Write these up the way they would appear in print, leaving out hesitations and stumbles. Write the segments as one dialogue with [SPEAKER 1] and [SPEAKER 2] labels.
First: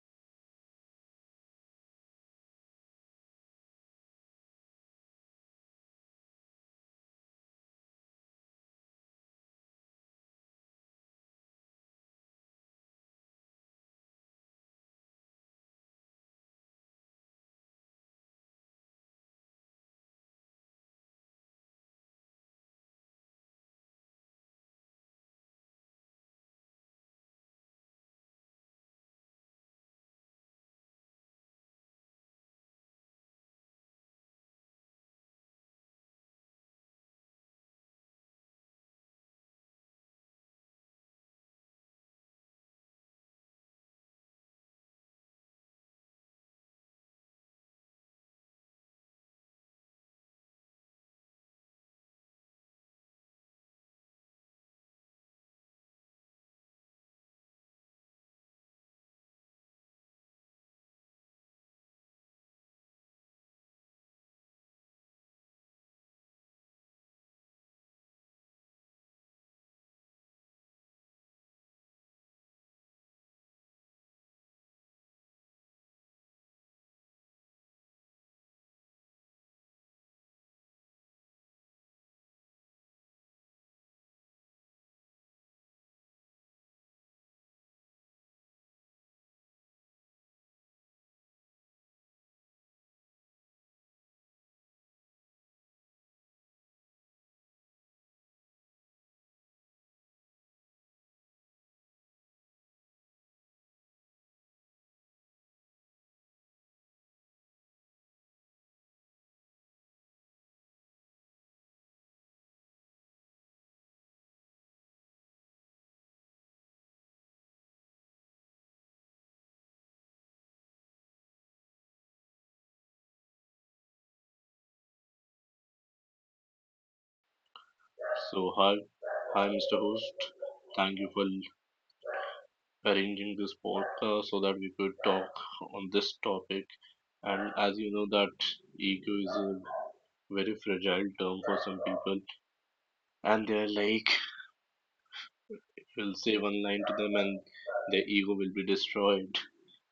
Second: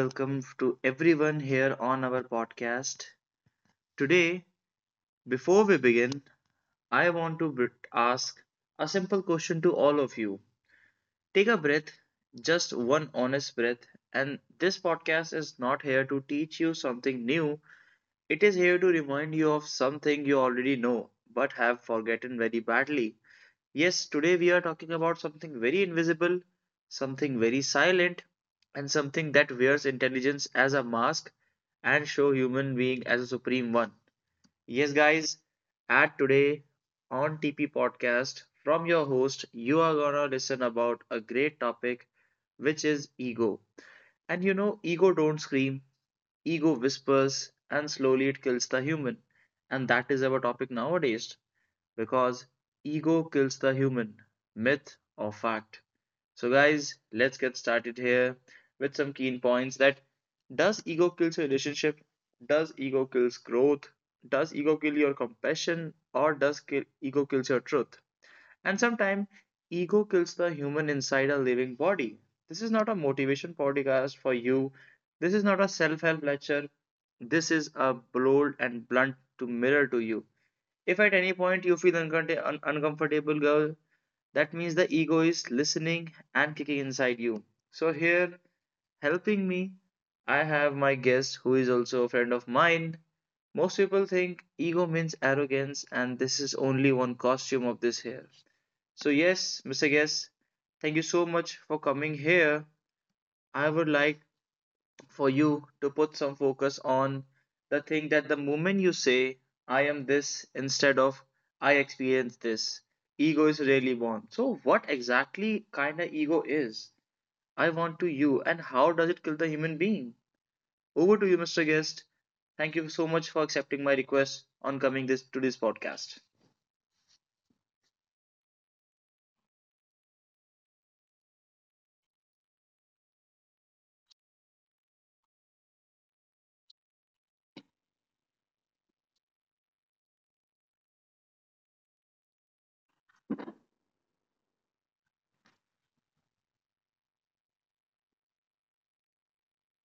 [SPEAKER 1] welcome to everyone here on our podcast. Today, before we begin, I want to ask a simple question to all of you. Take a breath, just one honest breath, and this podcast is not here to teach you something new. It is here to remind you of something you already know but have forgotten very badly. Yes, today we are talking about something very invisible, something very silent, and something that wears intelligence as a mask and show human being as a supreme one. Yes, guys, at today on TP podcast from your host, you are gonna listen about a great topic which is ego. And you know, ego don't scream, ego whispers, and slowly it kills the human. And that is our topic nowadays because ego kills the human, myth or fact. So, guys, let's get started here with some key points that does ego kill your relationship? Does ego kill growth? Does ego kill your compassion? Or ego kills your truth? And sometimes ego kills the human inside a living body. This is not a motivation podcast for you. This is not a self-help lecture. This is a bold and blunt to mirror to you. If at any point you feel uncomfortable, girl, that means the ego is listening and kicking inside you. So, here helping me, I have my guest who is also a friend of mine. Most people think ego means arrogance, and this is only one costume of this here. So, yes, Mr. Guest, thank you so much for coming here. I would like for you to put some focus on the thing that the moment you say, I am this instead of I experience this, ego is really born. So, what exactly kind of ego is? I want to you, and how does it kill the human being? Over to you, Mr. Guest. Thank you so much for accepting my request on coming this to this podcast.
[SPEAKER 2] So hi, Mr. Host. Thank you for arranging this podcast so that we could talk on this topic. And as you know, that ego is a very fragile term for some people, and they're like, we'll say one line to them, and their ego will be destroyed.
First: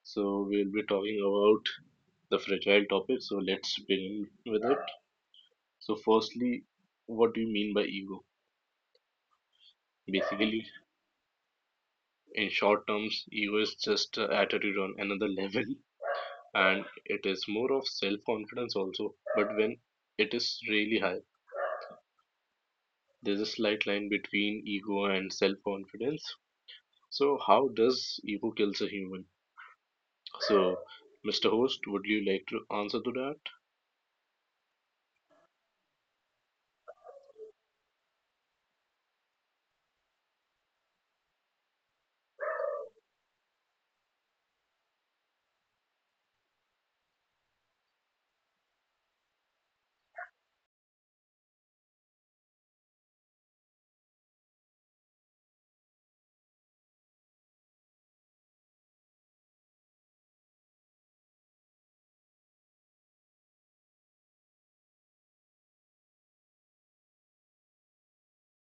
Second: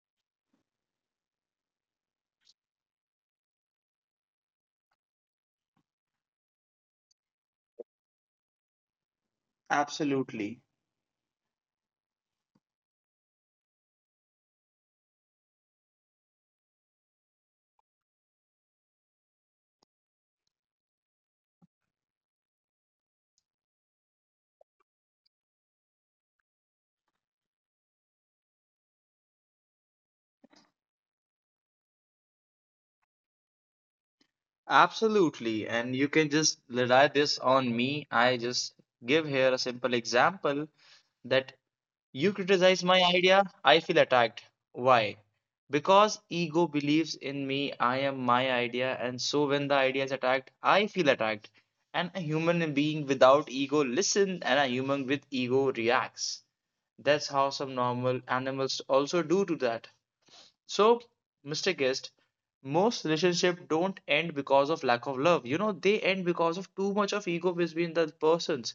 [SPEAKER 2] So we'll be talking about the fragile topic. So let's begin with it. So firstly, what do you mean by ego?
[SPEAKER 1] Absolutely.
[SPEAKER 2] Basically, in short terms, ego is just a attitude on another level, and it is more of self confidence also. But when it is really high, there's a slight line between ego and self confidence. So how does ego kills a human? So, Mr. Host, would you like to answer to that?
[SPEAKER 1] Absolutely. And you can just rely this on me. I just give here a simple example that you criticize my idea, I feel attacked. Why? Because ego believes in me, I am my idea, and so when the idea is attacked, I feel attacked. And a human being without ego listens, and a human with ego reacts. That's how some normal animals also do to that. So, Mr. Guest, most relationship don't end because of lack of love. You know, they end because of too much of ego between the persons.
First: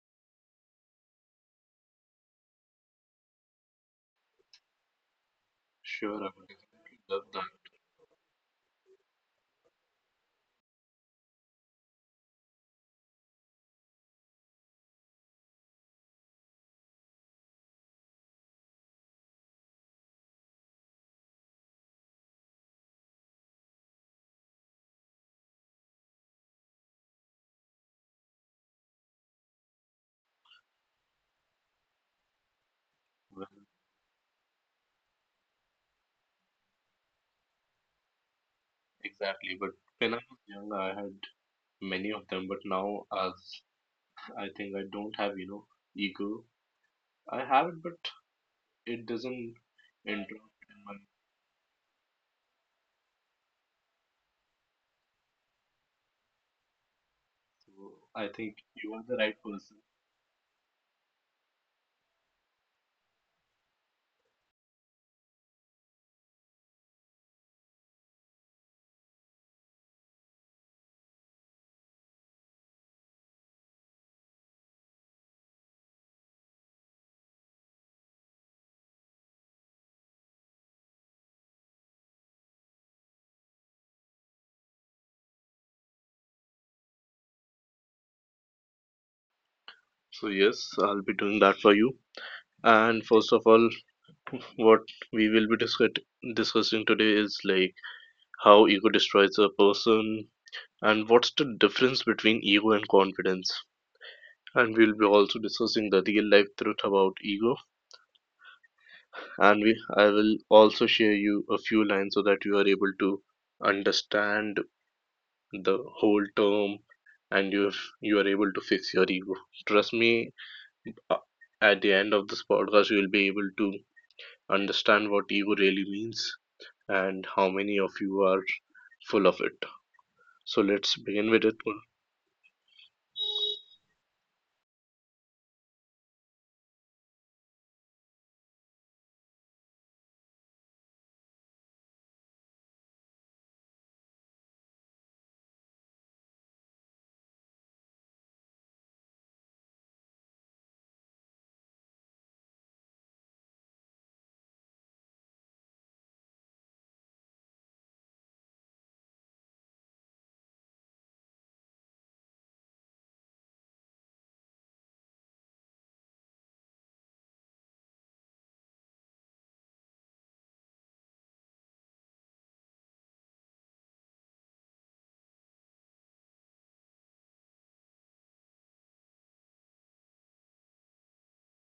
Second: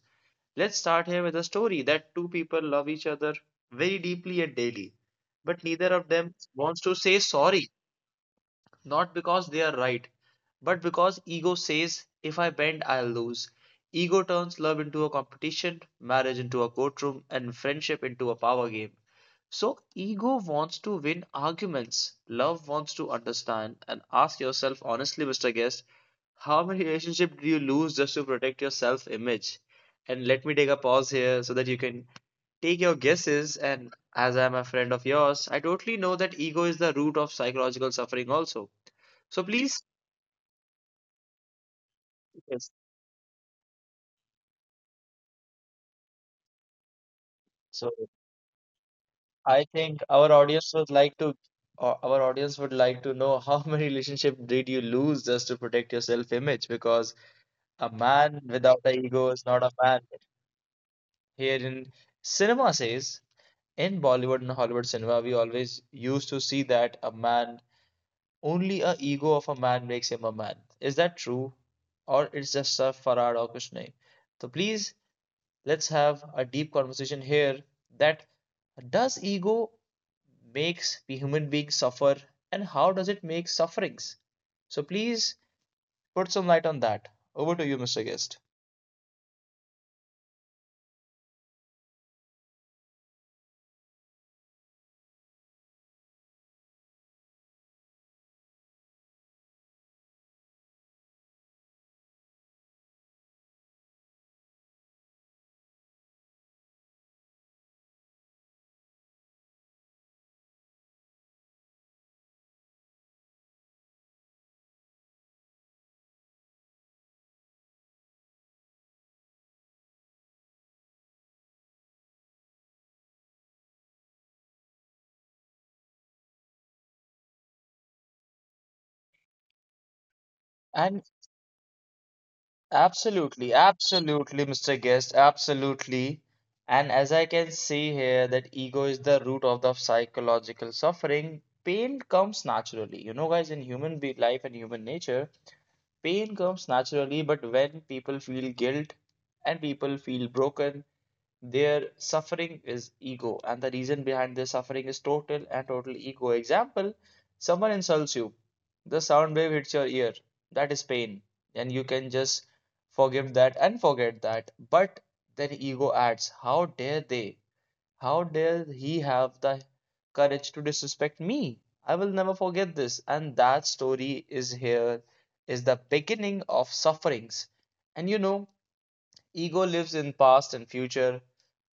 [SPEAKER 1] Let's start here with a story that two people love each other very deeply and daily, but neither of
[SPEAKER 2] Sure, I
[SPEAKER 1] them
[SPEAKER 2] would
[SPEAKER 1] wants to
[SPEAKER 2] definitely
[SPEAKER 1] say
[SPEAKER 2] love
[SPEAKER 1] sorry,
[SPEAKER 2] that.
[SPEAKER 1] not because they are right, but because ego says, if I bend, I'll lose. Ego turns love into a competition, marriage into a courtroom, and friendship into a power game. So, ego wants to win arguments, love wants to understand. And ask yourself honestly, Mr. Guest, how many relationships do you lose just to protect your self image? And let me take a pause here so that you can take your
[SPEAKER 2] Well,
[SPEAKER 1] guesses. And as I'm a friend of yours, I totally know that ego is the root of psychological suffering, also. So,
[SPEAKER 2] exactly. But
[SPEAKER 1] please.
[SPEAKER 2] when I was young, I had many of them. But
[SPEAKER 1] Yes.
[SPEAKER 2] now, as I think I don't have, ego. I have it,
[SPEAKER 1] So,
[SPEAKER 2] but it doesn't
[SPEAKER 1] I think our
[SPEAKER 2] interrupt
[SPEAKER 1] audience
[SPEAKER 2] in
[SPEAKER 1] would
[SPEAKER 2] my.
[SPEAKER 1] like to. Or our audience would like to know how many relationships did you lose just to protect your self-image? Because a
[SPEAKER 2] So I
[SPEAKER 1] man
[SPEAKER 2] think
[SPEAKER 1] without
[SPEAKER 2] you are
[SPEAKER 1] an
[SPEAKER 2] the
[SPEAKER 1] ego
[SPEAKER 2] right
[SPEAKER 1] is not a
[SPEAKER 2] person.
[SPEAKER 1] man. Here in cinema says, in Bollywood and Hollywood cinema, we always used to see that a man, only a ego of a man makes him a man. Is that true? Or it's just a farad or kuch nahi? So please, let's have a deep conversation here that does ego makes the human being suffer and how does it make sufferings? So please put some light on that. Over to you, Mr. Guest.
[SPEAKER 2] So yes, I'll be doing that for you. And first of all, what we will be discussing today is like how ego destroys a person and what's the difference between ego and confidence. And we'll be also discussing the real life truth about ego. And we I will also share you a few lines so that you are able to understand the whole term, and you are able to fix your ego. Trust me, uh, at the end of this podcast, you will be able to understand what ego really means and how many of you are full of it. So let's
[SPEAKER 1] And.
[SPEAKER 2] begin with it.
[SPEAKER 1] Absolutely, absolutely, Mr. Guest, absolutely. And as I can see here, that ego is the root of the psychological suffering. Pain comes naturally. You know, guys, in human be life and human nature, pain comes naturally, but when people feel guilt and people feel broken, their suffering is ego, and the reason behind their suffering is total and total ego. Example, someone insults you, the sound wave hits your ear. That is pain, and you can just forgive that and forget that. But then ego adds, how dare they? How dare he have the courage to disrespect me? I will never forget this. And that story is here, is the beginning of sufferings. And you know, ego lives in past and future.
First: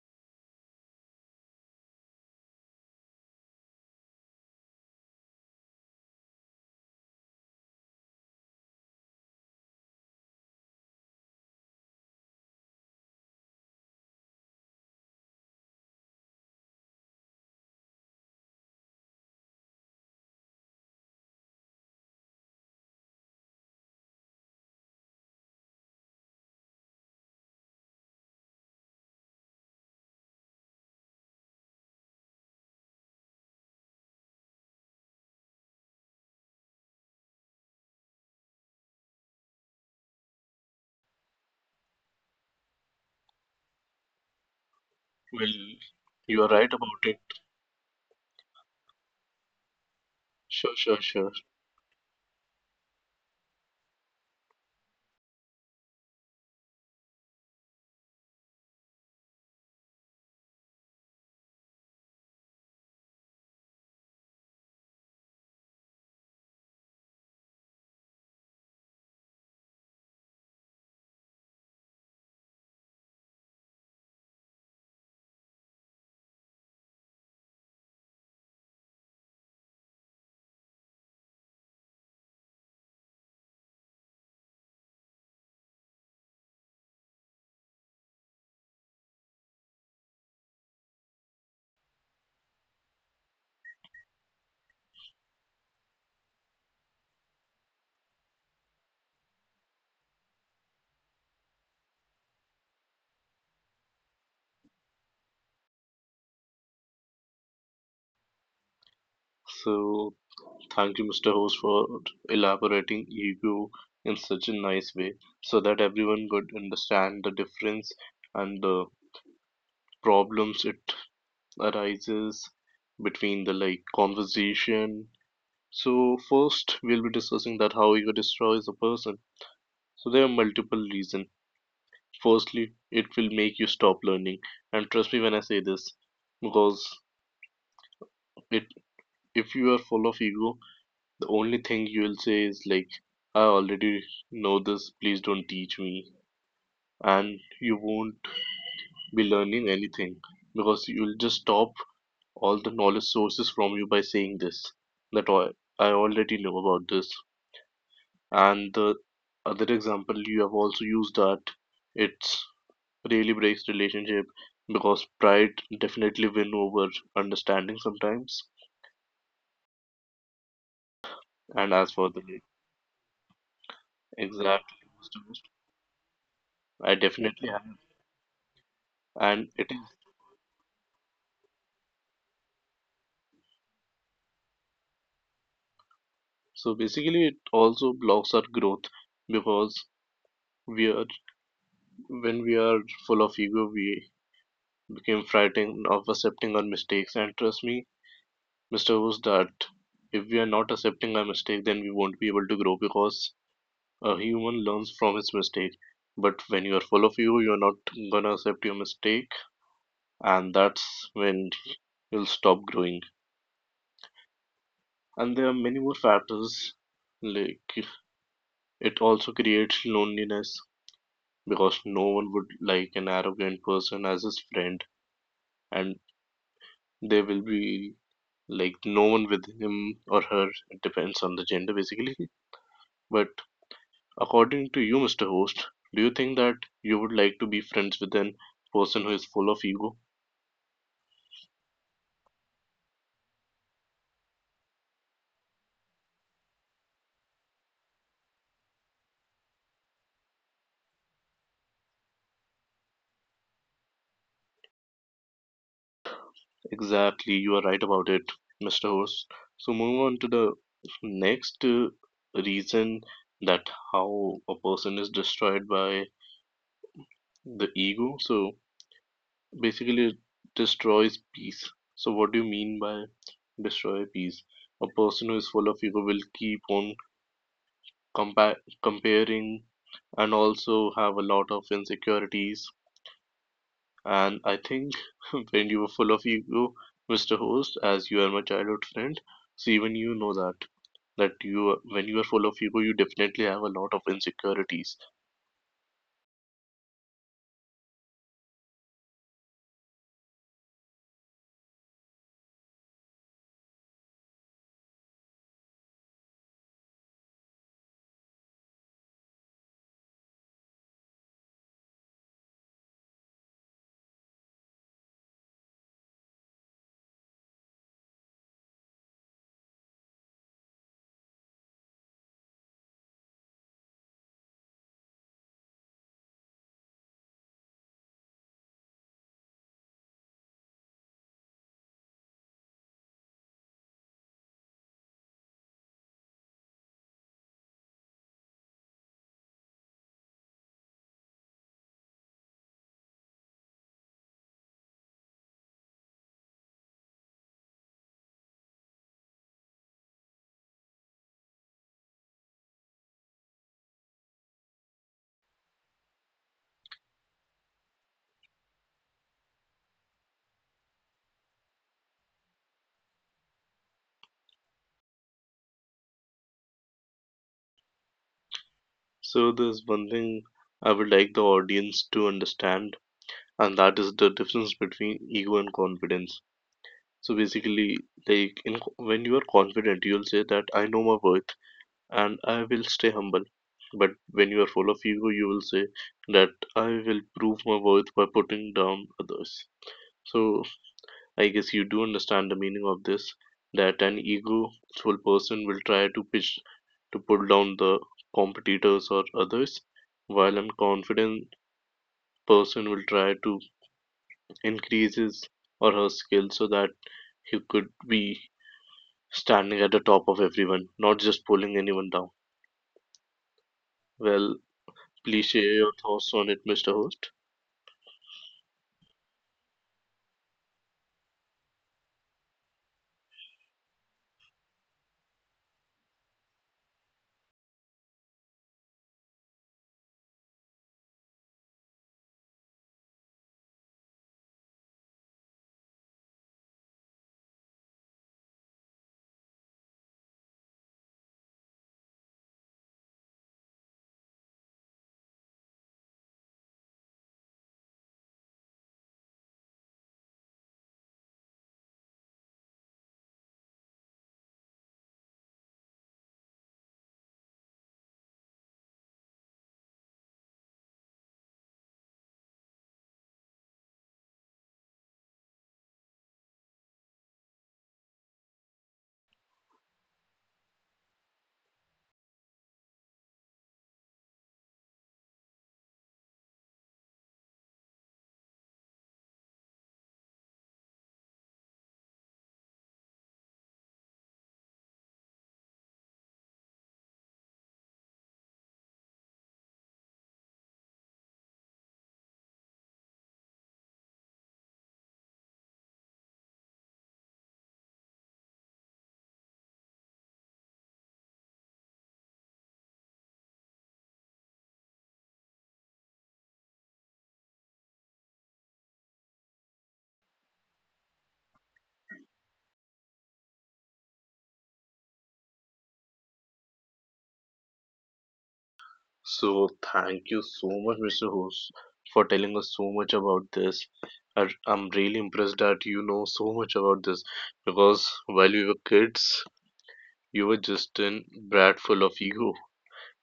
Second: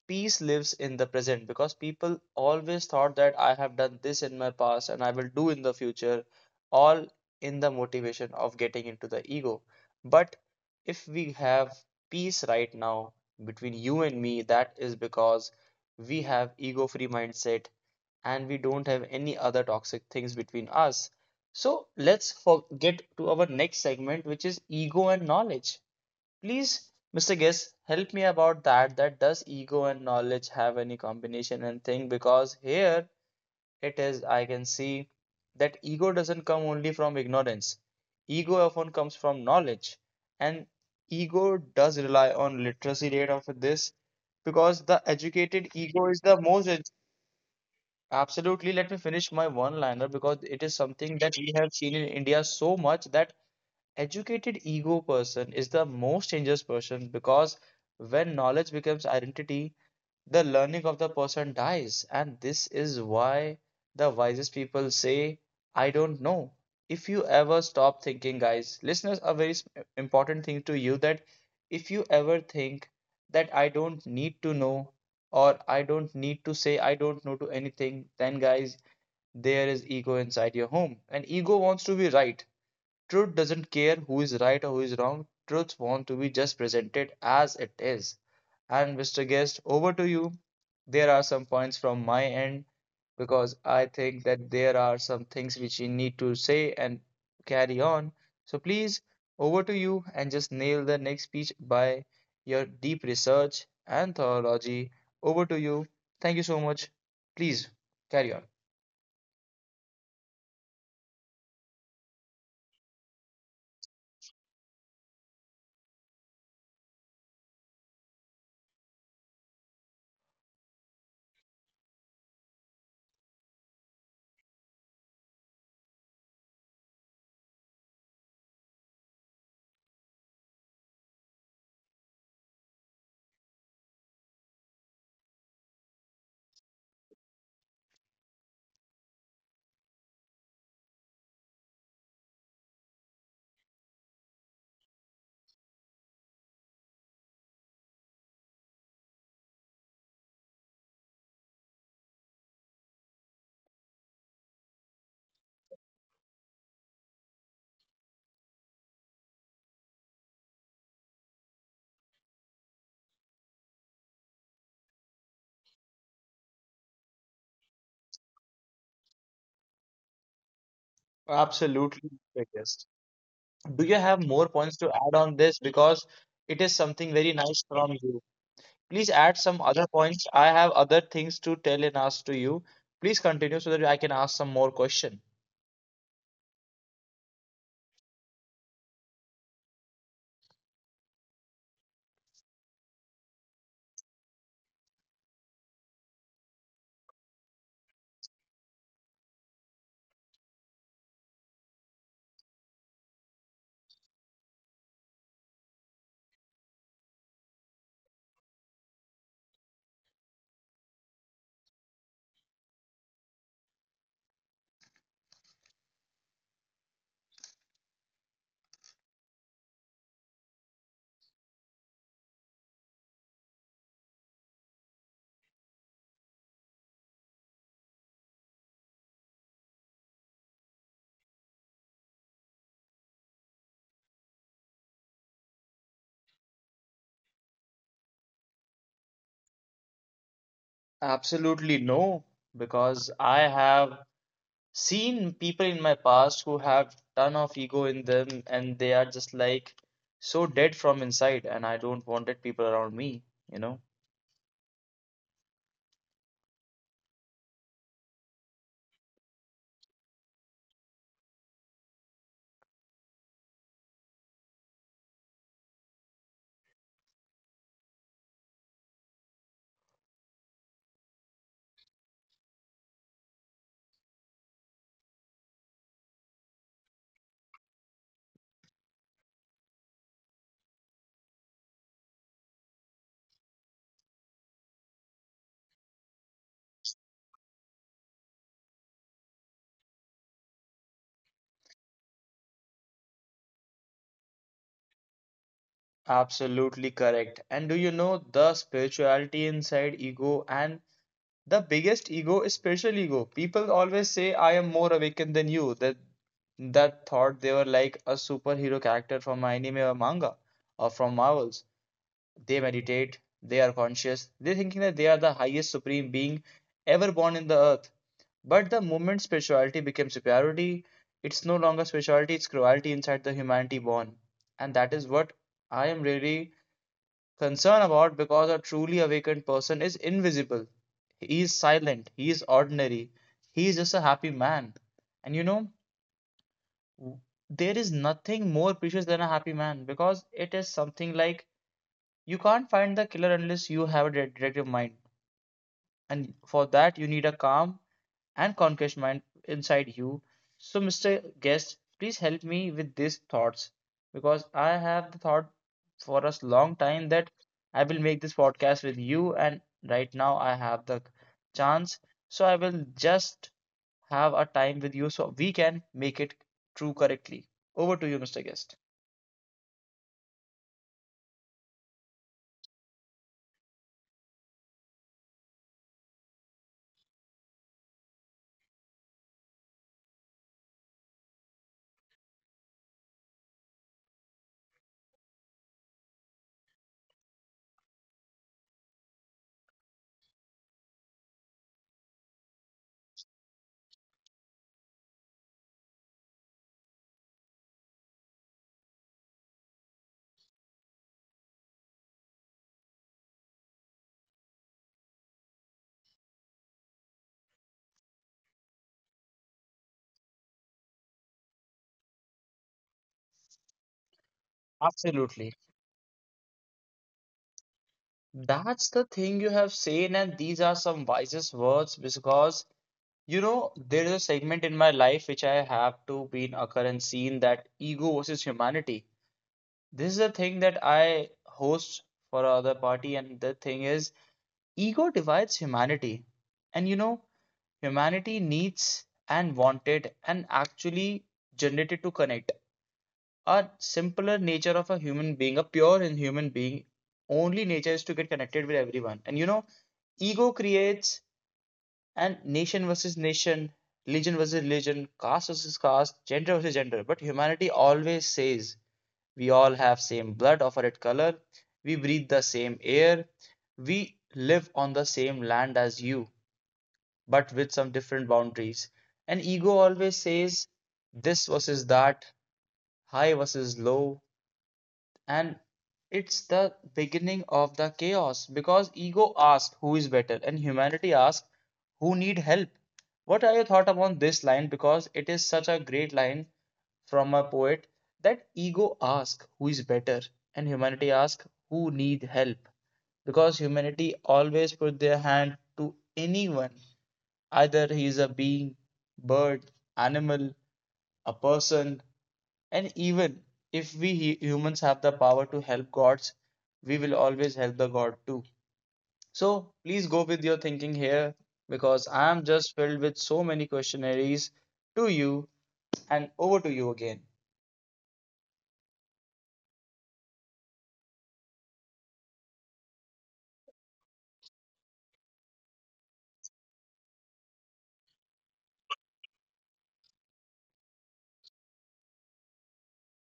[SPEAKER 1] Peace lives in the present because people always thought that I have done this in my past and I will do in the future, all in the motivation of getting into the ego. But if we have peace right now between you and me, that is because we have ego-free mindset and we don't have any other toxic things between us. So let's get to our next segment, which is ego and knowledge. Please, Mr. Guest, help me about that. That does ego and knowledge have any combination and thing? Because here it is, I can see that ego doesn't come only from ignorance. Ego often comes from knowledge, and ego does rely on literacy rate of this because the
[SPEAKER 2] Well,
[SPEAKER 1] educated ego is the
[SPEAKER 2] you are
[SPEAKER 1] most
[SPEAKER 2] right about it.
[SPEAKER 1] absolutely, let me finish my one liner because it
[SPEAKER 2] Sure,
[SPEAKER 1] is
[SPEAKER 2] sure,
[SPEAKER 1] something
[SPEAKER 2] sure.
[SPEAKER 1] that we have seen in India so much that educated ego person is the most dangerous person because when knowledge becomes identity, the learning of the person dies. And this is why the wisest people say, I don't know. If you ever stop thinking, guys, listeners, a very important thing to you that if you ever think that I don't need to know or I don't need to say I don't know to anything, then guys, there is ego inside your home. And ego wants to be right. Truth doesn't care who is right or who is wrong. Truths want to be just presented as it is. And Mr. Guest, over to you. There are some points from my end because I think that there are some things which you need to say and carry on. So please, over to you and just nail the next speech by your deep research and theology. Over to you. Thank you so much. Please carry on.
[SPEAKER 2] So thank you, Mr. Host, for elaborating ego in such a nice way so that everyone could understand the difference and the problems it arises between the like conversation. So first we'll be discussing that how ego destroys a person. So there are multiple reasons. Firstly, it will make you stop learning, and trust me when I say this, because it if you are full of ego, the only thing you will say is like, I already know this, please don't teach me, and you won't be learning anything because you'll just stop all the knowledge sources from you by saying this that I already know about this. And the other example you have also used that it's really breaks relationship because pride definitely win over understanding sometimes. And as
[SPEAKER 1] Absolutely,
[SPEAKER 2] for the
[SPEAKER 1] Mr. Guest. Do you have more
[SPEAKER 2] exact
[SPEAKER 1] points to add
[SPEAKER 2] most of
[SPEAKER 1] on this? Because it is
[SPEAKER 2] it, I
[SPEAKER 1] something very
[SPEAKER 2] definitely
[SPEAKER 1] nice
[SPEAKER 2] have,
[SPEAKER 1] from you. Please add
[SPEAKER 2] and
[SPEAKER 1] some
[SPEAKER 2] it
[SPEAKER 1] other
[SPEAKER 2] is,
[SPEAKER 1] points. I have other things to tell and ask to you. Please continue so that I can ask some more question.
[SPEAKER 2] so basically it also blocks our growth because we are when we are full of ego, we became frightened of accepting our mistakes. And trust me, Mr. Who's that, if we are not accepting our mistake, then we won't be able to grow because a human learns from his mistake, but when you're full of you, you're not gonna accept your mistake, and that's when you'll stop growing. And there are many more factors, like it also creates loneliness because no one would like an arrogant person as his friend, and there will be like no one with him or her. It depends on the gender, basically. But according to you, Mr. Host, do you think that you would like to be friends with an person who is full of ego?
[SPEAKER 1] Absolutely no, because I have seen people in my past who have ton of ego in them and they are just like so dead from inside and I don't wanted people around me, you know.
[SPEAKER 2] Exactly, you are right about it, Mr. Host. So move on to the next reason that how a person is destroyed by the ego. So basically, it destroys peace. So what do you mean by destroy peace? A person who is full of ego will keep on compa comparing and also have a lot of insecurities. And I think when you were full of ego, Mr. Host, as you are my childhood friend, so even you know that. When you are full of ego, you definitely have a lot of insecurities.
[SPEAKER 1] Absolutely correct. And do you know the spirituality inside ego and the biggest ego is spiritual ego. People always say, I am more awakened than you. That thought they were like a superhero character from anime or manga or from Marvels. They meditate, they are conscious, they're thinking that they are the highest supreme being ever born in the earth. But the moment spirituality becomes superiority, it's no longer spirituality, it's cruelty inside the humanity born. And that is what I am really concern about because a truly awakened person is invisible. He is silent. He is ordinary. He is just a happy man. And you know, there is nothing more precious than a happy man because it is something like you can't find the killer unless you have a detective mind and for that you need a calm and conquest mind inside you. So, Mr. Guest, please help me with these thoughts because I have the thought for a long time that I will make this podcast with you, and right now I have the chance. So, I will just have a time with you so we can make it true correctly. Over to you, Mr. Guest.
[SPEAKER 2] So there's one thing I would like the audience to understand, and that is the difference between ego and confidence. So basically, when you are confident, you'll say that I know my worth and I will stay humble. But when you are full of ego, you will say that I will prove my worth by putting down others. So I guess you do understand the meaning of this, that an egoful person will try to pitch to pull down the competitors or others, while an confident person will try to increase his or her skill so that he could be standing at the top of everyone, not just pulling anyone down. Well, please
[SPEAKER 1] Absolutely.
[SPEAKER 2] share your thoughts on it, Mr. Host.
[SPEAKER 1] That's the thing you have said, and these are some wisest words because you know, there is a segment in my life which I have to be in occurrence seen that ego versus humanity. This is a thing that I host for other party, and the thing is, ego divides humanity. And you know, humanity needs and wanted and actually generated to connect. A simpler nature of a human being, a pure in human being, only nature is to get connected with everyone. And you know, ego creates and nation versus nation, religion versus religion, caste versus caste, gender versus gender. But humanity always says we all have same blood of a red color, we breathe the same air, we live on the same land as you, but with some different boundaries. And ego always says this versus that, high versus low, and it's the beginning of the chaos because ego asks who is better and humanity asks who need help. What are your thoughts upon this line, because it is such a great line from a poet, that ego asks who is better and humanity asks who need help? Because humanity always put their hand to anyone, either he is a being, bird, animal, a person. And even if we humans have the power to help gods, we will always help the god too. So please go with your thinking here because I am just filled with so many questionnaires to you, and over to you again.
[SPEAKER 2] So thank you so much, Mr. Host, for telling us so much about this. I'm really impressed that you know so much about this, because while we were kids, you were just in brat full of ego,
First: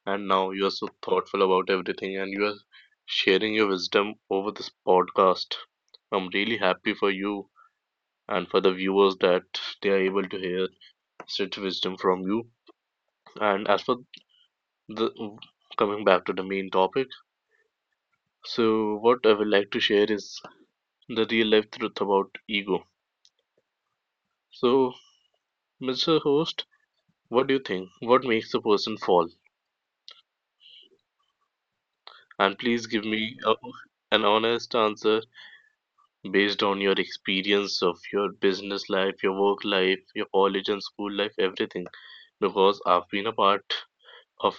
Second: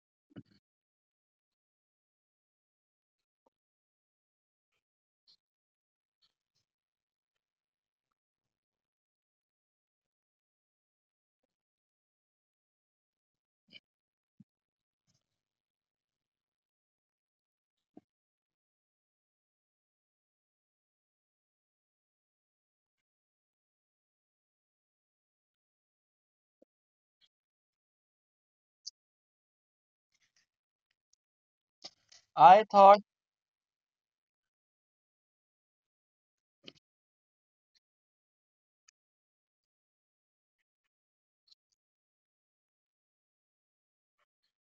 [SPEAKER 2] and now you are so thoughtful about everything, and you are sharing your wisdom over this podcast. I'm really happy for you and for the viewers that they are able to hear such wisdom from you. And as for the coming back to the main topic. So what I would like to share is the real life truth about ego. So, Mr. Host, what do you think? What makes a person fall? And
[SPEAKER 1] I
[SPEAKER 2] please
[SPEAKER 1] thought
[SPEAKER 2] give me an honest answer based on your experience of your business life, your work life, your college and school life, everything. Because I've been a part of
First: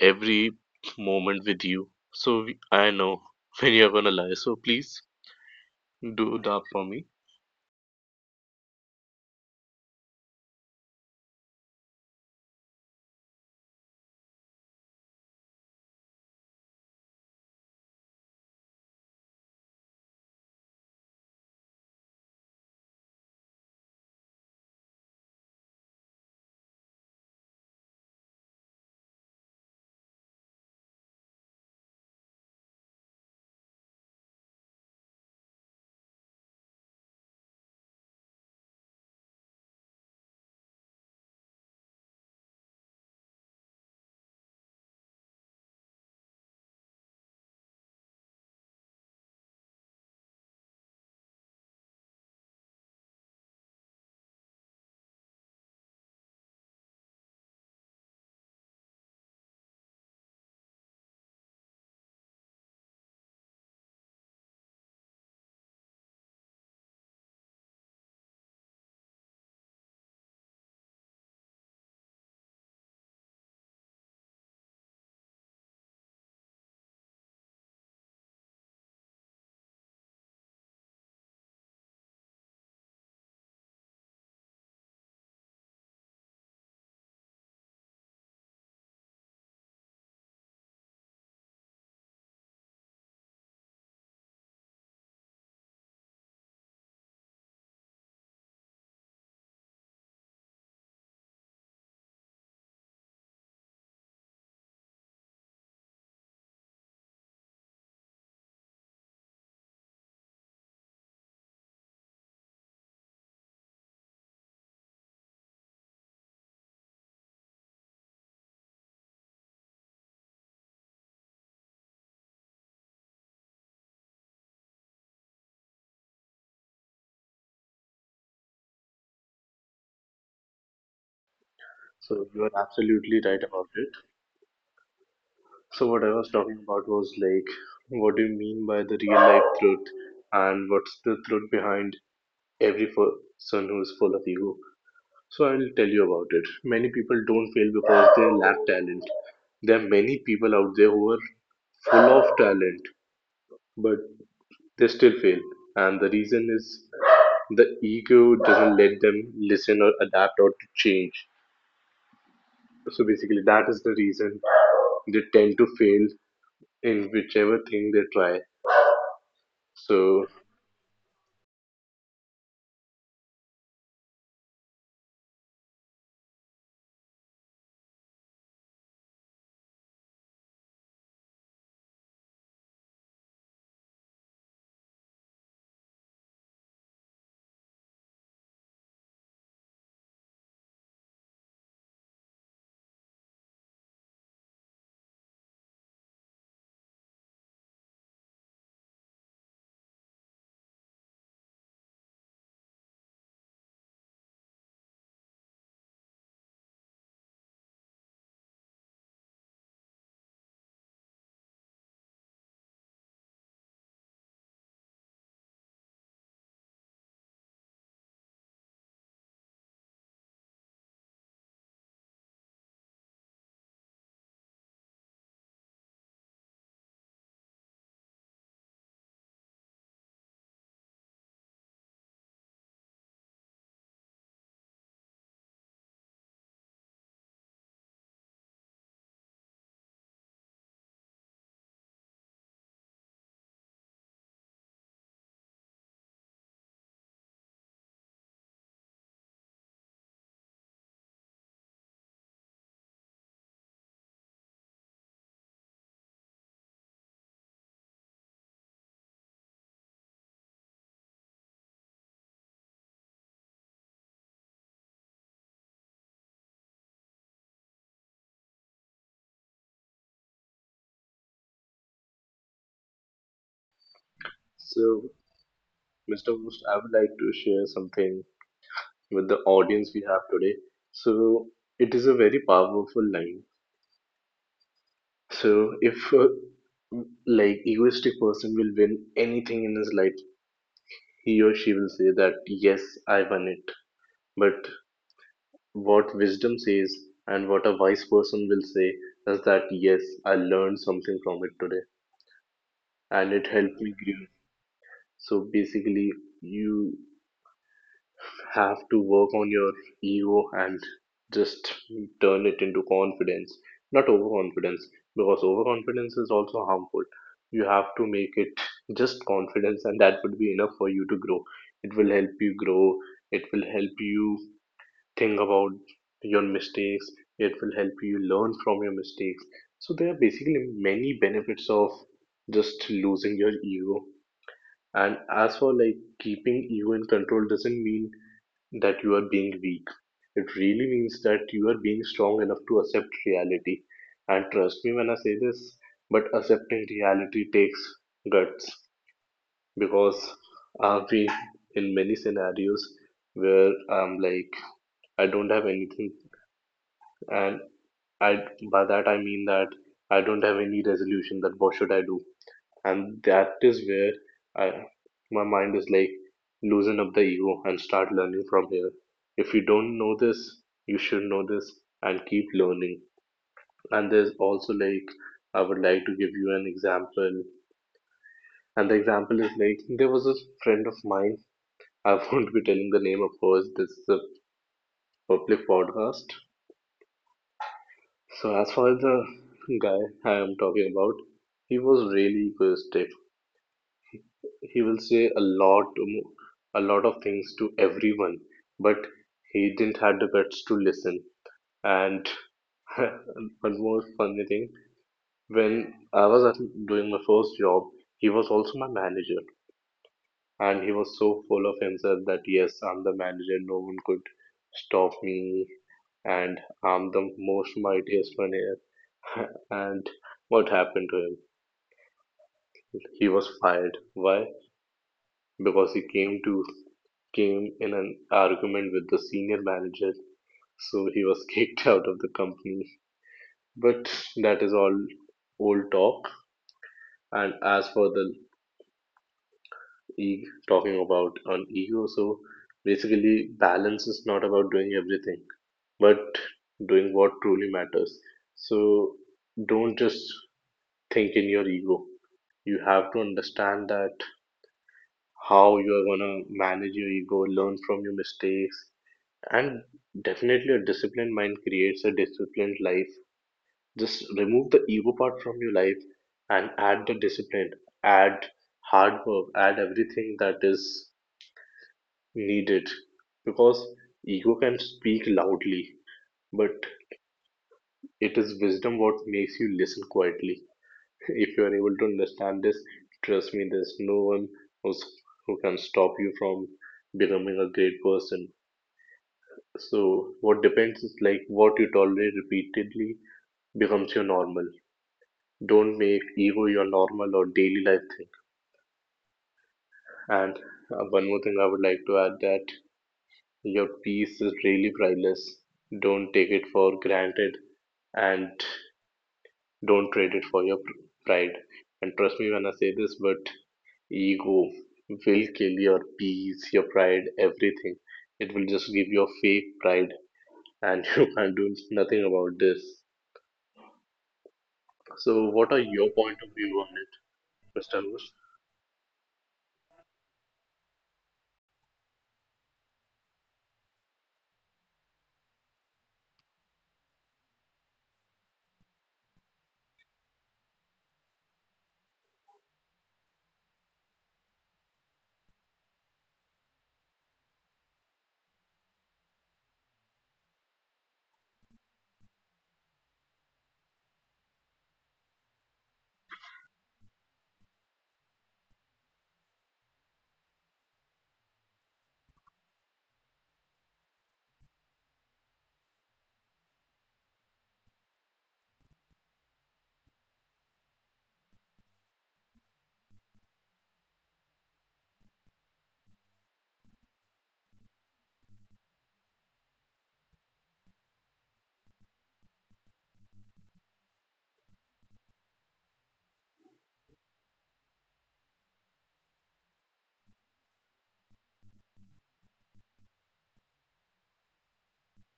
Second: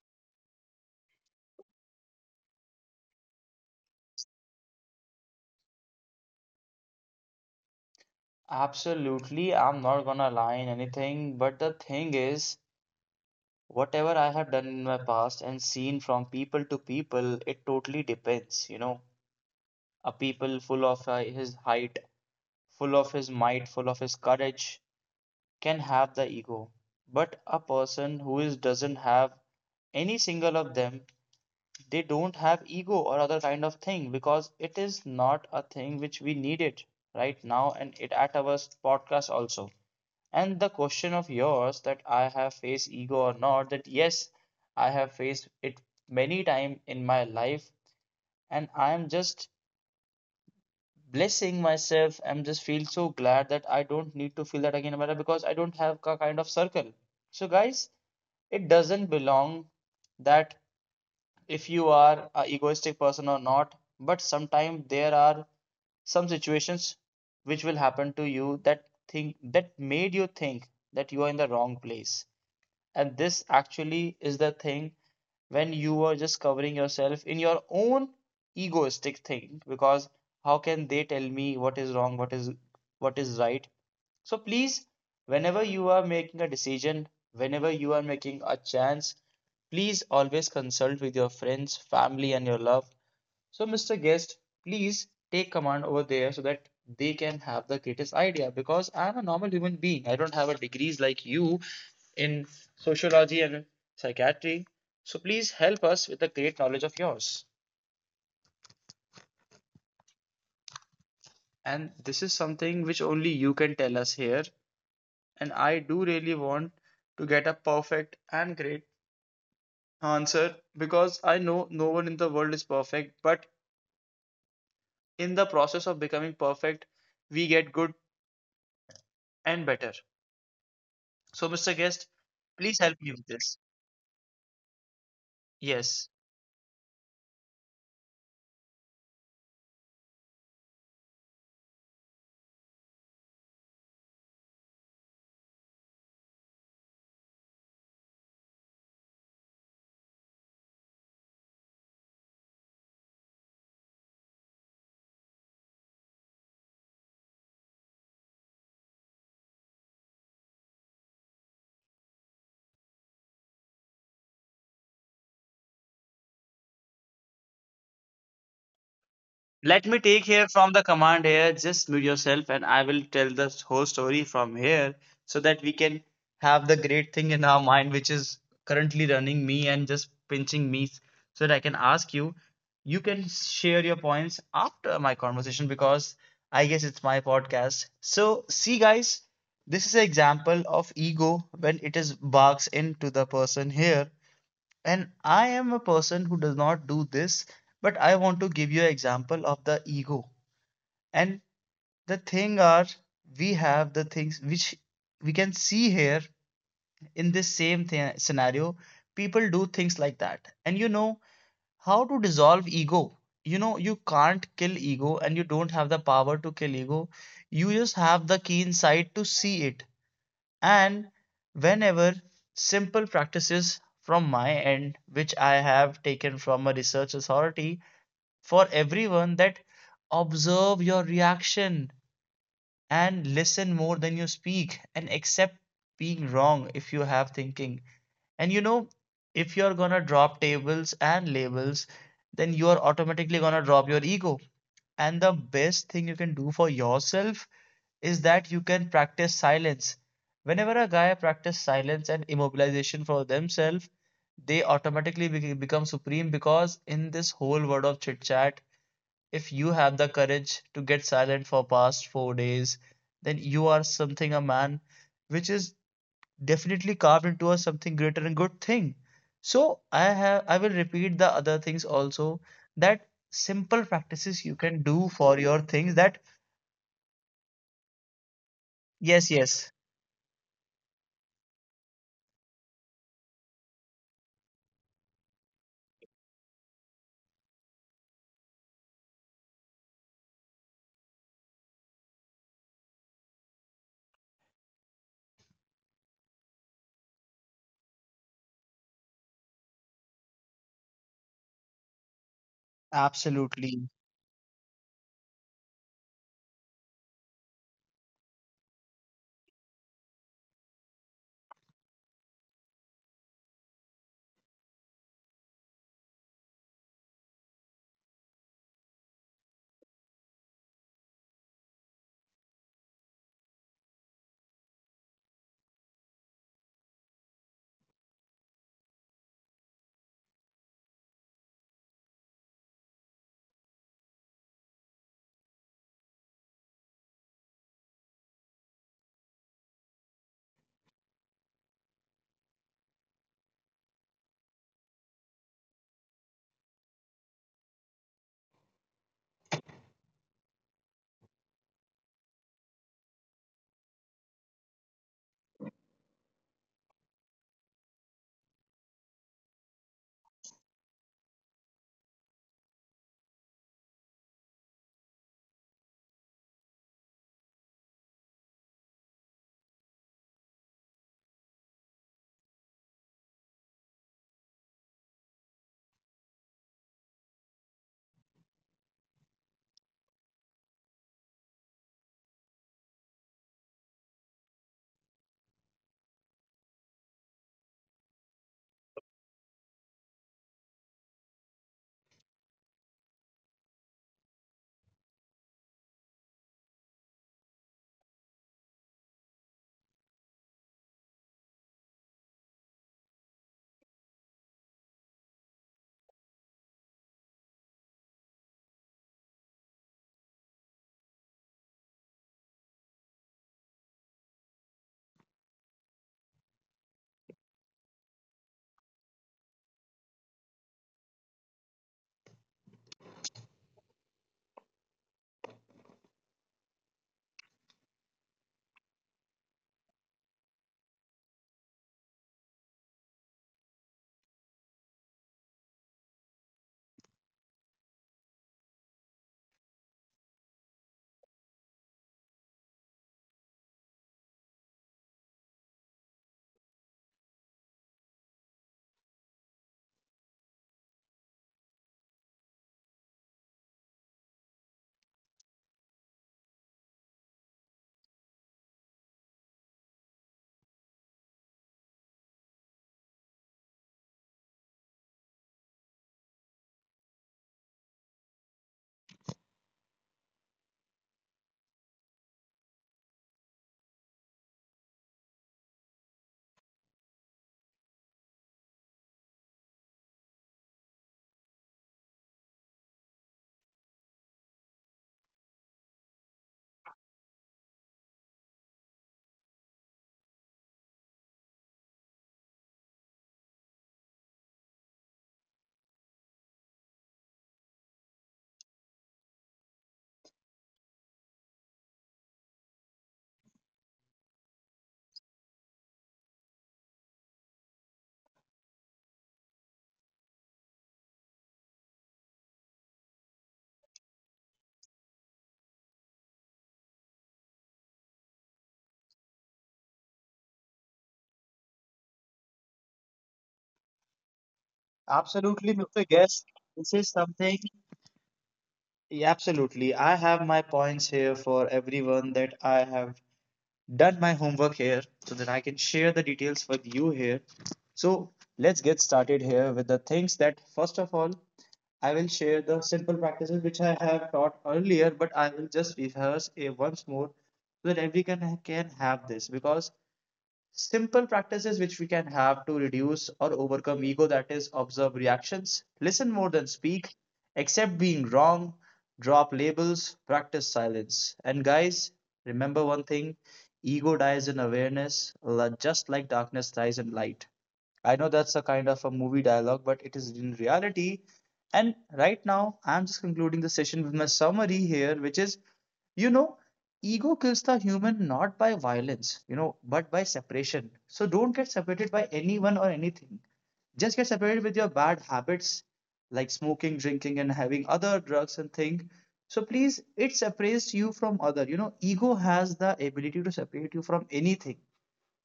[SPEAKER 2] every moment with you. So, I know when you're gonna lie. So please do that for me.
[SPEAKER 1] absolutely I'm not gonna lie in anything, but the thing is, whatever I have done in my past and seen from people to people, it totally depends, you know. A people full of his height, full of his might, full of his courage can have the ego, but a person who is doesn't have any single of them, they don't have ego or other kind of thing because it is not a thing which we need it right now, and it at our podcast also. And the question of yours, that I have faced ego or not, that yes, I have faced it many time in my life. And I am just blessing myself. I'm just feel so glad that I don't need to feel that again, Amara, because I don't have a kind of circle. So, guys, it doesn't belong that if you are a egoistic person or not, but sometimes there are some situations which will happen to you that think that made you think that you are in the wrong place. And this actually is the thing when you are just covering yourself in your own egoistic thing, because how can they tell me what is wrong, what is right? So please, whenever you are making a decision, whenever you are making a chance, please always consult with your friends, family, and your love. So, Mr. Guest, please take command over there so that they can have the greatest idea, because I'm a normal human being. I don't have a degrees like you in sociology and psychiatry. So please help us with the great knowledge of yours. And this is something which only you can tell us here. And I do really want to get a perfect and great answer, because I know no one in the world is perfect, but in the process of becoming perfect, we get good and better. So, Mr. Guest,
[SPEAKER 2] So, you are
[SPEAKER 1] please help me with
[SPEAKER 2] absolutely right
[SPEAKER 1] this.
[SPEAKER 2] about it. So what
[SPEAKER 1] Yes.
[SPEAKER 2] I was talking about was like, what do you mean by the real life truth, and what's the truth behind every person who is full of ego? So I'll tell you about it. Many people don't fail because they lack talent. There are many people out there who are full of talent, but they still fail, and the reason is the ego doesn't let them listen or adapt or to change. So basically, that is the reason they tend to fail in whichever thing they try.
[SPEAKER 1] Let me take
[SPEAKER 2] So
[SPEAKER 1] here from the command here. Just mute yourself, and I will tell the whole story from here, so that we can have the great thing in our mind, which is currently running me and just pinching me, so that I can ask you. You can share your points after my conversation, because I guess it's my podcast. So, see, guys, this is an example of ego when it is barks into the person here. And I am a person who does not do this, but I want to give you an example of the ego. And the thing are, we have the things which we can see here in this same scenario. People do things like that, and you know, how to dissolve ego. You know, you can't kill ego, and you don't have the power to kill ego. You just have the keen sight to see it. And whenever, simple practices from my end which I have taken from a research authority for everyone, that observe your reaction and listen more than you speak, and accept being wrong if you have thinking. And you know, if you're gonna drop tables and labels, then you're automatically gonna drop your ego. And the best thing you can do for yourself is that you can practice silence. Whenever a guy practice silence and immobilization for themselves, they automatically become supreme, because in this whole world of chit chat, if you have the courage to get silent for past 4 days, then you are something a man which is definitely carved into a something greater and good thing. So I will repeat the other things also, that simple practices you can do
[SPEAKER 2] So,
[SPEAKER 1] for your things that
[SPEAKER 2] Mr. Most, I would like to share something
[SPEAKER 1] yes,
[SPEAKER 2] with the
[SPEAKER 1] yes,
[SPEAKER 2] audience we have today. So it is a very powerful line. So if like egoistic person will win anything in his life, he or she will say that yes, I won it. But what wisdom says and what a wise person will say is that yes, I learned something from it today and it helped
[SPEAKER 1] absolutely.
[SPEAKER 2] me grow. So basically, you have to work on your ego and just turn it into confidence, not overconfidence, because overconfidence is also harmful. You have to make it just confidence, and that would be enough for you to grow. It will help you grow, it will help you think about your mistakes, it will help you learn from your mistakes. So there are basically many benefits of just losing your ego. And as for like keeping ego in control, doesn't mean that you are being weak. It really means that you are being strong enough to accept reality. And trust me when I say this, but accepting reality takes guts, because I've been in many scenarios where I'm like, I don't have anything, and I by that I mean that I don't have any resolution. That what should I do? And that is where I, my mind is like loosen up the ego and start learning from here. If you don't know this, you should know this, and keep learning. And there's also like I would like to give you an example, and the example is like there was a friend of mine. I won't be telling the name, of course this is a public podcast. So as far as the guy I am talking about, he was really egoistic. He will say a lot of things to everyone, but he didn't have the guts to listen. And one more funny thing, when i was at- doing my first job, he was also my manager, and he was so full of himself that yes, I'm the manager, no one could stop me, and I'm the most mightiest one here. And what happened to him? He was fired. Why? Because he came to came in an argument with the senior manager, so he was kicked out of the company. But that is all old talk. And as for the e talking about an ego, so basically balance is not about doing everything, but doing what truly matters. So don't just think in your ego. You have to understand that how you are gonna manage your ego, learn from your mistakes. And definitely, a disciplined mind creates a disciplined life. Just remove the ego part from your life and add the discipline, add hard work, add everything that is needed. Because ego can speak loudly, but it is wisdom what makes you listen quietly. If you are able to understand this, trust me, there's no one who's, who can stop you from becoming a great person. So what depends is like what you tolerate repeatedly becomes your normal. Don't make ego your normal or daily life thing. And one more thing I would like to add, that your peace is really priceless. Don't take it for granted and don't trade it for your pride. And trust me when I say this, but ego will kill your peace, your pride, everything. It will just give you a fake pride, and you can't do nothing about this. So what
[SPEAKER 1] Absolutely,
[SPEAKER 2] are
[SPEAKER 1] Mr.
[SPEAKER 2] your point
[SPEAKER 1] Guest.
[SPEAKER 2] of view on
[SPEAKER 1] This is
[SPEAKER 2] it,
[SPEAKER 1] something.
[SPEAKER 2] Mr. Anwar?
[SPEAKER 1] Yeah, absolutely. I have my points here for everyone, that I have done my homework here so that I can share the details with you here. So let's get started here with the things that first of all, I will share the simple practices which I have taught earlier, but I will just rehearse it once more so that everyone can have this. Because simple practices which we can have to reduce or overcome ego, that is, observe reactions, listen more than speak, accept being wrong, drop labels, practice silence. And guys, remember one thing: ego dies in awareness, just like darkness dies in light. I know that's a kind of a movie dialogue, but it is in reality. And right now I'm just concluding the session with my summary here, which is, you know, ego kills the human not by violence, you know, but by separation. So don't get separated by anyone or anything. Just get separated with your bad habits like smoking, drinking, and having other drugs and thing. So please, it separates you from other. You know, ego has the ability to separate you from anything,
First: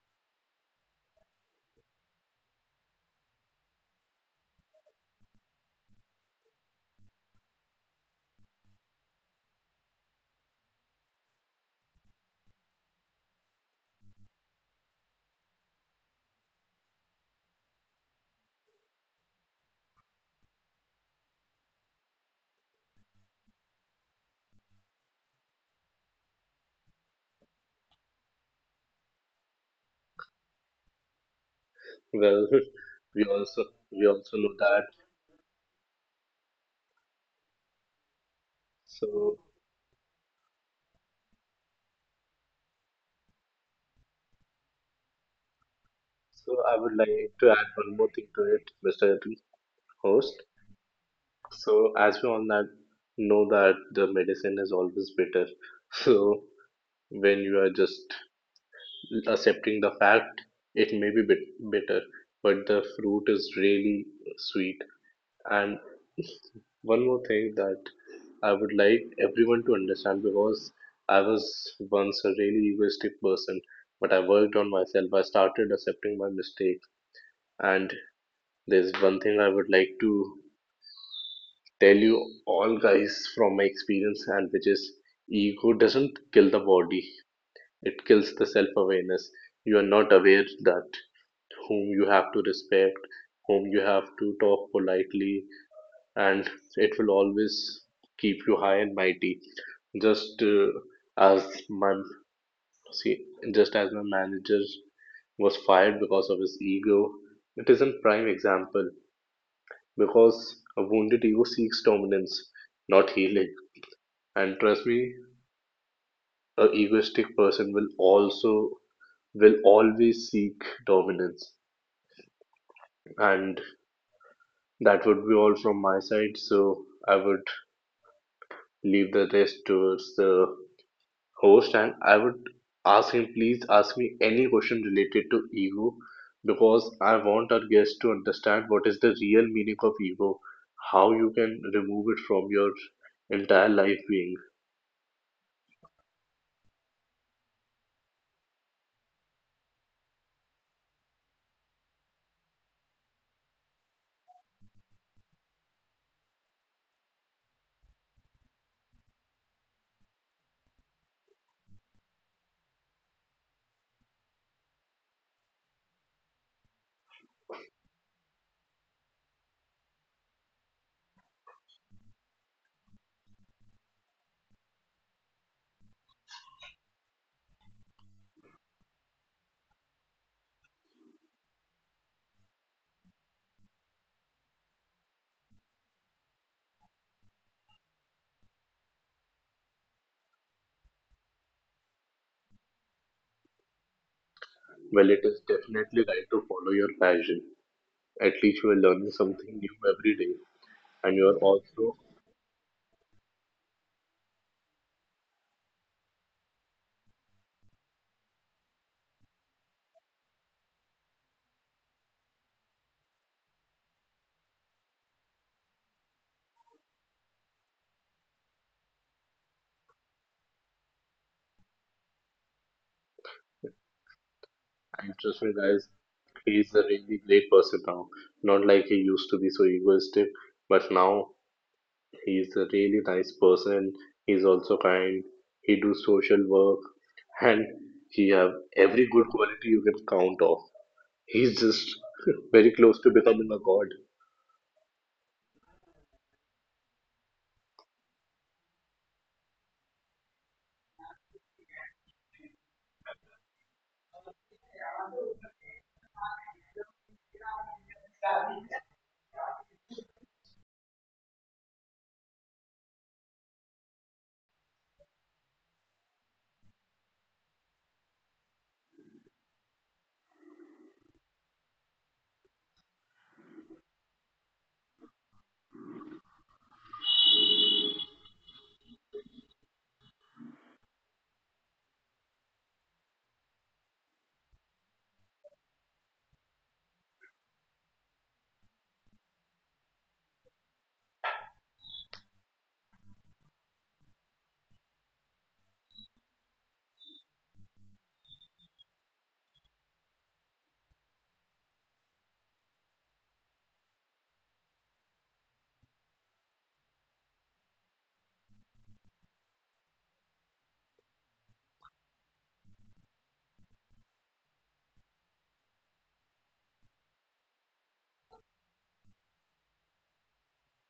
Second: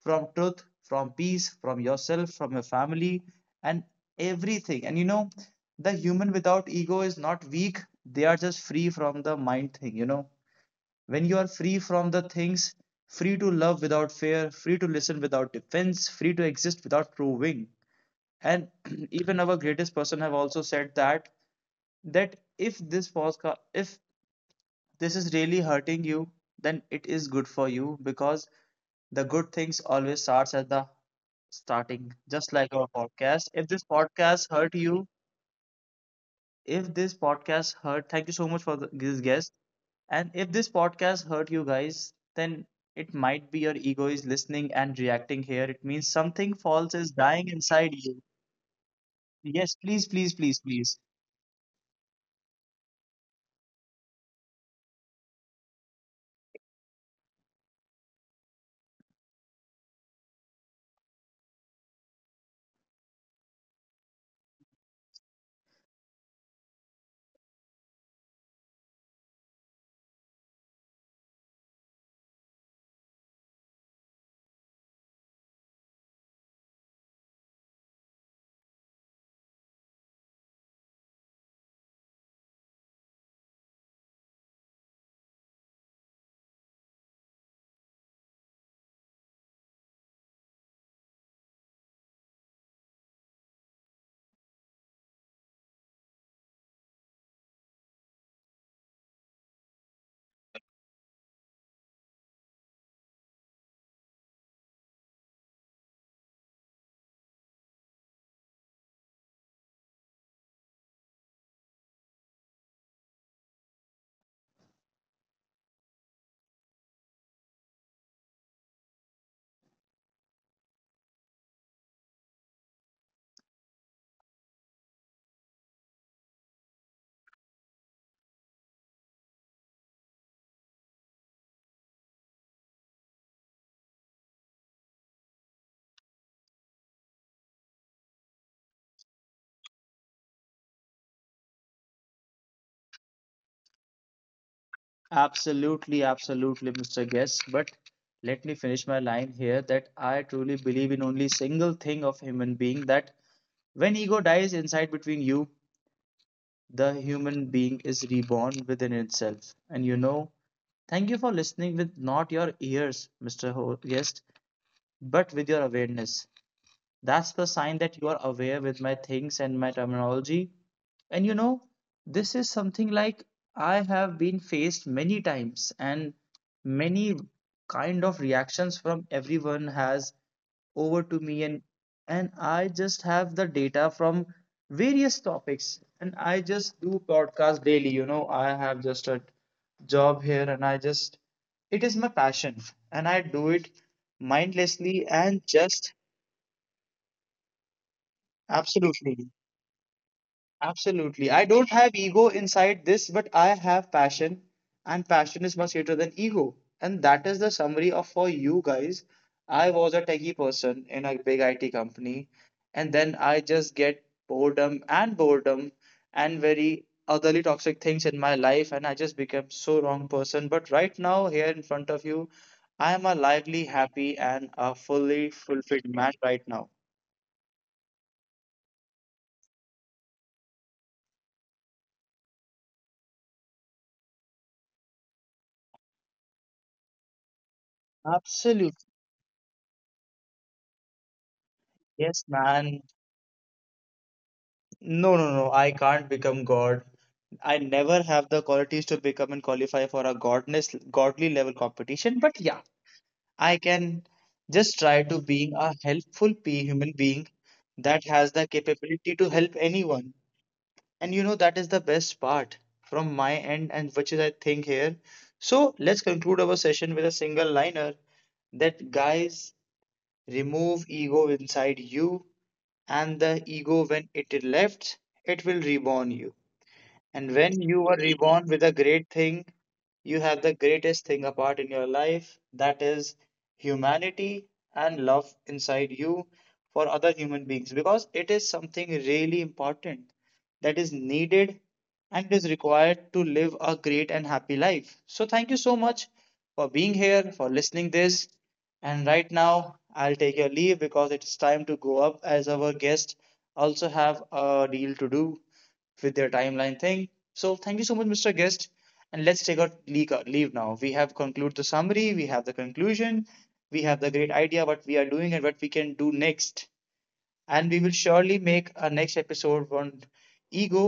[SPEAKER 1] from truth, from peace, from yourself, from your family, and everything. And you know, the human without ego is not weak. They are just free from the mind thing, you know, when you are free from the things, free to love without fear, free to listen without defense, free to exist without proving. And even our greatest person have also said that, that if this podcast, if this is really hurting you, then it is good for you, because the good things always starts at the starting,
[SPEAKER 2] Well,
[SPEAKER 1] just like our
[SPEAKER 2] we
[SPEAKER 1] podcast.
[SPEAKER 2] also
[SPEAKER 1] If this
[SPEAKER 2] we also
[SPEAKER 1] podcast
[SPEAKER 2] know
[SPEAKER 1] hurt
[SPEAKER 2] that.
[SPEAKER 1] you, if this podcast hurt, thank you so much for the, this
[SPEAKER 2] So
[SPEAKER 1] guest. And if this podcast hurt you guys, then it might be your ego is listening and reacting here. It means something
[SPEAKER 2] so I would
[SPEAKER 1] false is
[SPEAKER 2] like
[SPEAKER 1] dying
[SPEAKER 2] to add
[SPEAKER 1] inside
[SPEAKER 2] one more
[SPEAKER 1] you.
[SPEAKER 2] thing to it, Mr.
[SPEAKER 1] Yes, please, please,
[SPEAKER 2] Host.
[SPEAKER 1] please, please.
[SPEAKER 2] So as we all that know that the medicine is always better. So when you are just accepting the fact, it may be bit bitter, but the fruit is really sweet. And one more thing that I would like everyone to understand, because I was once a really egoistic person, but I worked on myself. I started accepting my mistakes. And there's one thing I would like to tell you all guys from my experience, and which is ego doesn't kill the body, it kills the self awareness. You are not aware that whom you have to respect, whom you have to talk politely, and it will always keep you high and mighty, just as my see just as my manager was fired because of his ego. It is a prime example, because a wounded ego seeks dominance, not healing. And trust me, a egoistic person will also will always seek dominance. And that would be all from my side, so I would leave the rest towards the host, and I would ask him, please ask me any question related to ego, because I want our guests to understand what is the real meaning of ego, how you can remove it from your entire life being.
[SPEAKER 1] Absolutely, absolutely, Mr. Guest. But let me finish my line here that I truly believe in only single thing of human being, that when ego dies inside between you, the human being is reborn within itself. And you know, thank you for listening with not your ears, Mr. Guest, but with your awareness. That's the sign that you are aware with my things and my terminology. And you know, this is something like I have been faced many times, and many kind of reactions from everyone has over to me. And I just have the data from various topics, and I just do podcast daily. You know, I have just a job here, and I just, it is my passion, and I do it
[SPEAKER 2] Well,
[SPEAKER 1] mindlessly
[SPEAKER 2] it is
[SPEAKER 1] and just.
[SPEAKER 2] definitely right to follow your passion. At least you are learning
[SPEAKER 1] Absolutely.
[SPEAKER 2] something new every day. And you
[SPEAKER 1] Absolutely.
[SPEAKER 2] are
[SPEAKER 1] I don't
[SPEAKER 2] also,
[SPEAKER 1] have ego inside this, but I have passion, and passion is much greater than ego. And that is the summary of for you guys. I was a techie person in a big IT company, and then I just get boredom and boredom and very otherly toxic things in my life, and I just became so wrong person. But right now, here in front of you, I am a lively, happy, and a
[SPEAKER 2] and
[SPEAKER 1] fully
[SPEAKER 2] trust me guys,
[SPEAKER 1] fulfilled man right
[SPEAKER 2] he
[SPEAKER 1] now.
[SPEAKER 2] is a really great person now. Not like he used to be so egoistic, but now he's a really nice person. He's also kind. He do social work, and he have
[SPEAKER 1] Absolutely.
[SPEAKER 2] every good quality you can count off. He's just
[SPEAKER 1] Yes,
[SPEAKER 2] very
[SPEAKER 1] man.
[SPEAKER 2] close to becoming a god.
[SPEAKER 1] No, no, no. I can't become God. I never have the qualities to become and qualify for a godness, godly level competition. But yeah, I can just try to being a helpful pe human being that has the capability to help anyone. And you know, that is the best part from my end, and which is I think here. So let's conclude our session with a single liner, that guys, remove ego inside you, and the ego when it left, it will reborn you. And when you were reborn with a great thing, you have the greatest thing apart in your life, that is humanity and love inside you for other human beings, because it is something really important that is needed and is required to live a great and happy life. So thank you so much for being here, for listening this. And right now I'll take your leave, because it's time to go up, as our guest also have a deal to do with their timeline thing. So thank you so much, Mr. Guest. And let's take our leave now. We have concluded the summary, we have the conclusion, we have the great idea what we are doing and what we can do next. And we will surely make a next episode on ego.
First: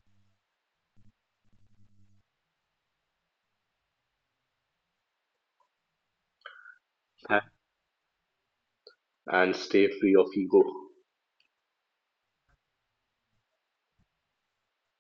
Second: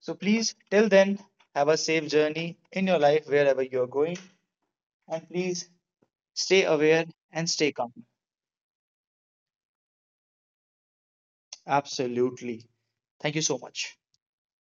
[SPEAKER 1] So please, till then, have a safe journey in your life wherever you're going. And please stay aware and stay calm.
[SPEAKER 2] And stay free of ego.
[SPEAKER 1] Absolutely. Thank you so much.